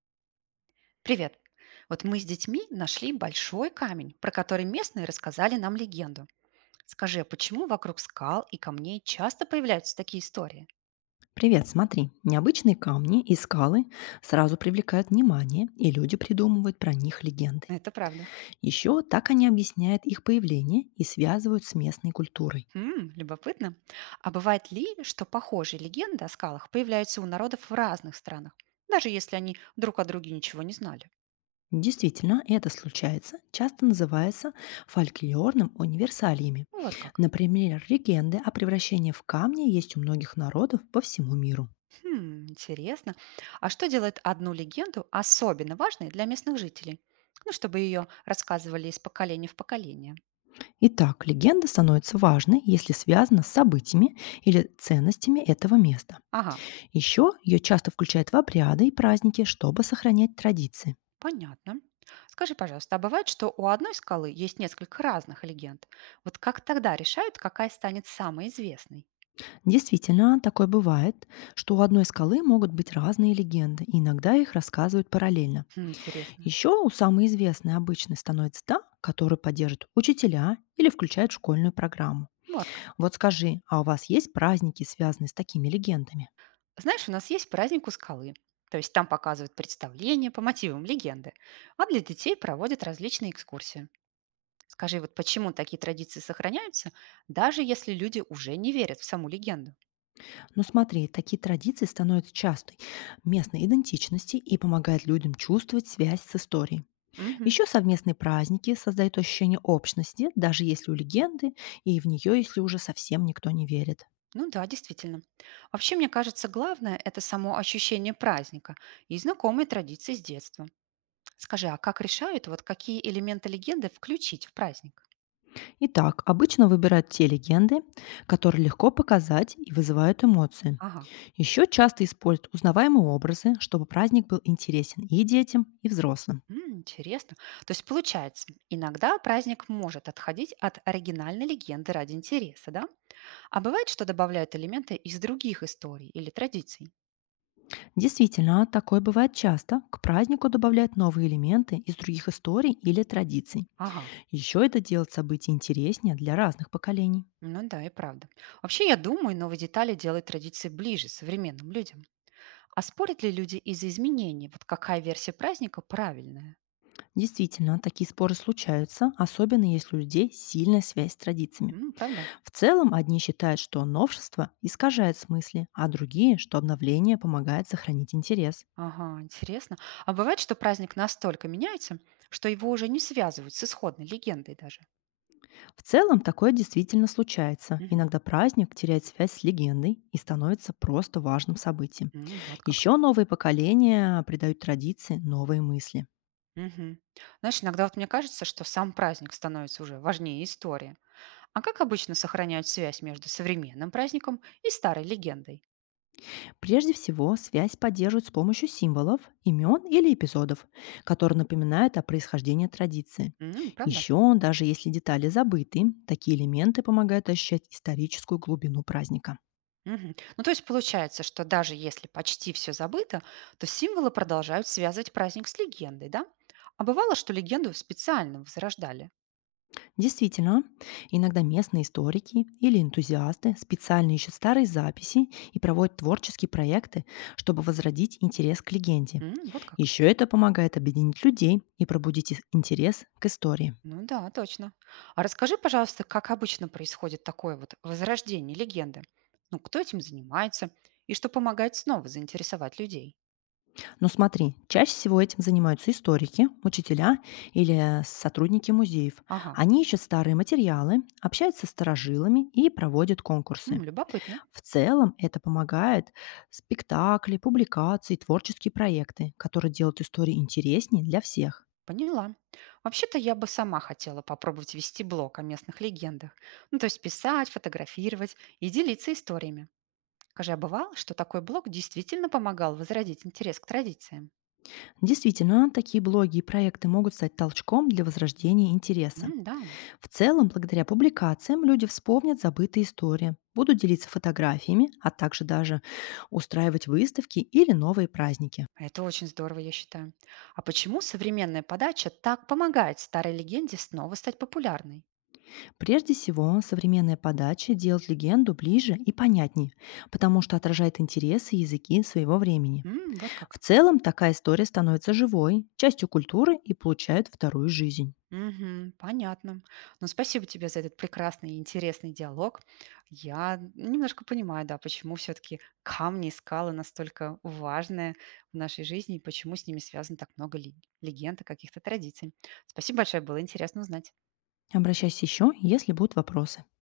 Привет! Вот мы с детьми нашли большой камень, про который местные рассказали нам легенду. Скажи, а почему вокруг скал и камней часто появляются такие истории? Привет, смотри, необычные камни и скалы сразу привлекают внимание, и люди придумывают про них легенды. Ну, это правда. Еще так они объясняют их появление и связывают с местной культурой. М, любопытно. А бывает ли, что похожие легенды о скалах появляются у народов в разных странах, даже если они друг о друге ничего не знали? Действительно, это случается, часто называется фольклорным универсалиями. Ну, вот как. Например, легенды о превращении в камни есть у многих народов по всему миру. Хм, интересно. А что делает одну легенду особенно важной для местных жителей? Ну, чтобы ее рассказывали из поколения в поколение. Итак, легенда становится важной, если связана с событиями или ценностями этого места. Ага, Еще ее часто включают в обряды и праздники, чтобы сохранять традиции. понятно. Скажи, пожалуйста, а бывает, что у одной скалы есть несколько разных легенд? Вот как тогда решают, какая станет самой известной? Действительно, такое бывает, что у одной скалы могут быть разные легенды, и иногда их рассказывают параллельно. Хм, интересно. Еще у самой известной обычной становится та, которую поддержат учителя или включают в школьную программу. Вот как. Вот скажи, а у вас есть праздники, связанные с такими легендами? Знаешь, у нас есть праздник у скалы. То есть там показывают представления по мотивам легенды, а для детей проводят различные экскурсии. Скажи, вот почему такие традиции сохраняются, даже если люди уже не верят в саму легенду? Ну смотри, такие традиции становятся частой местной идентичности и помогают людям чувствовать связь с историей. Мгм. Еще совместные праздники создают ощущение общности, даже если у легенды и в нее, если уже совсем никто не верит. Ну да, действительно. Вообще, мне кажется, главное– это само ощущение праздника и знакомые традиции с детства. Скажи, а как решают, вот какие элементы легенды включить в праздник? Итак, обычно выбирают те легенды, которые легко показать и вызывают эмоции. Ага. Еще часто используют узнаваемые образы, чтобы праздник был интересен и детям, и взрослым. М, интересно. То есть получается, иногда праздник может отходить от оригинальной легенды ради интереса, да? А бывает, что добавляют элементы из других историй или традиций. Действительно, такое бывает часто. К празднику добавляют новые элементы из других историй или традиций. Ага. Еще это делает события интереснее для разных поколений. Ну да, и правда. Вообще, я думаю, новые детали делают традиции ближе современным людям. А спорят ли люди из-за изменений? Вот какая версия праздника правильная? Действительно, такие споры случаются, особенно если у людей сильная связь с традициями. М, правда? В целом, одни считают, что новшество искажает смысли, а другие, что обновление помогает сохранить интерес. Ага, интересно. А бывает, что праздник настолько меняется, что его уже не связывают с исходной легендой даже. В целом, такое действительно случается. Мгм. Иногда праздник теряет связь с легендой и становится просто важным событием. М, вот как. Еще новые поколения придают традиции новые мысли. Мгм. Знаешь, иногда вот мне кажется, что сам праздник становится уже важнее истории. А как обычно сохраняют связь между современным праздником и старой легендой? Прежде всего, связь поддерживают с помощью символов, имен или эпизодов, которые напоминают о происхождении традиции. М, правда? Еще, даже если детали забыты, такие элементы помогают ощущать историческую глубину праздника. Мгм. Ну, то есть получается, что даже если почти все забыто, то символы продолжают связывать праздник с легендой, да? А бывало, что легенду специально возрождали. Действительно, иногда местные историки или энтузиасты специально ищут старые записи и проводят творческие проекты, чтобы возродить интерес к легенде. М, вот как. Еще это помогает объединить людей и пробудить их интерес к истории. Ну да, точно. А расскажи, пожалуйста, как обычно происходит такое вот возрождение легенды? Ну, кто этим занимается и что помогает снова заинтересовать людей? Но смотри, чаще всего этим занимаются историки, учителя или сотрудники музеев. Ага, Они ищут старые материалы, общаются с старожилами и проводят м, конкурсы. любопытно. В целом это помогает спектакли, публикации, творческие проекты, которые делают истории интереснее для всех. Поняла. Вообще-то я бы сама хотела попробовать вести блог о местных легендах. Ну, то есть писать, фотографировать и делиться историями. Скажи, а бывало, что такой блог действительно помогал возродить интерес к традициям? Действительно, такие блоги и проекты могут стать толчком для возрождения интереса. М, да. В целом, благодаря публикациям люди вспомнят забытые истории, будут делиться фотографиями, а также даже устраивать выставки или новые праздники. Это очень здорово, я считаю. А почему современная подача так помогает старой легенде снова стать популярной? Прежде всего, современная подача делает легенду ближе и понятнее, потому что отражает интересы и языки своего времени. М, вот В как. целом, такая история становится живой, частью культуры и получает вторую жизнь. Мгм, понятно. Ну, спасибо тебе за этот прекрасный и интересный диалог. Я немножко понимаю, да, почему все-таки камни и скалы настолько важные в нашей жизни и почему с ними связано так много легенд и каких-то традиций. Спасибо большое, было интересно узнать. Обращайся еще, если будут вопросы.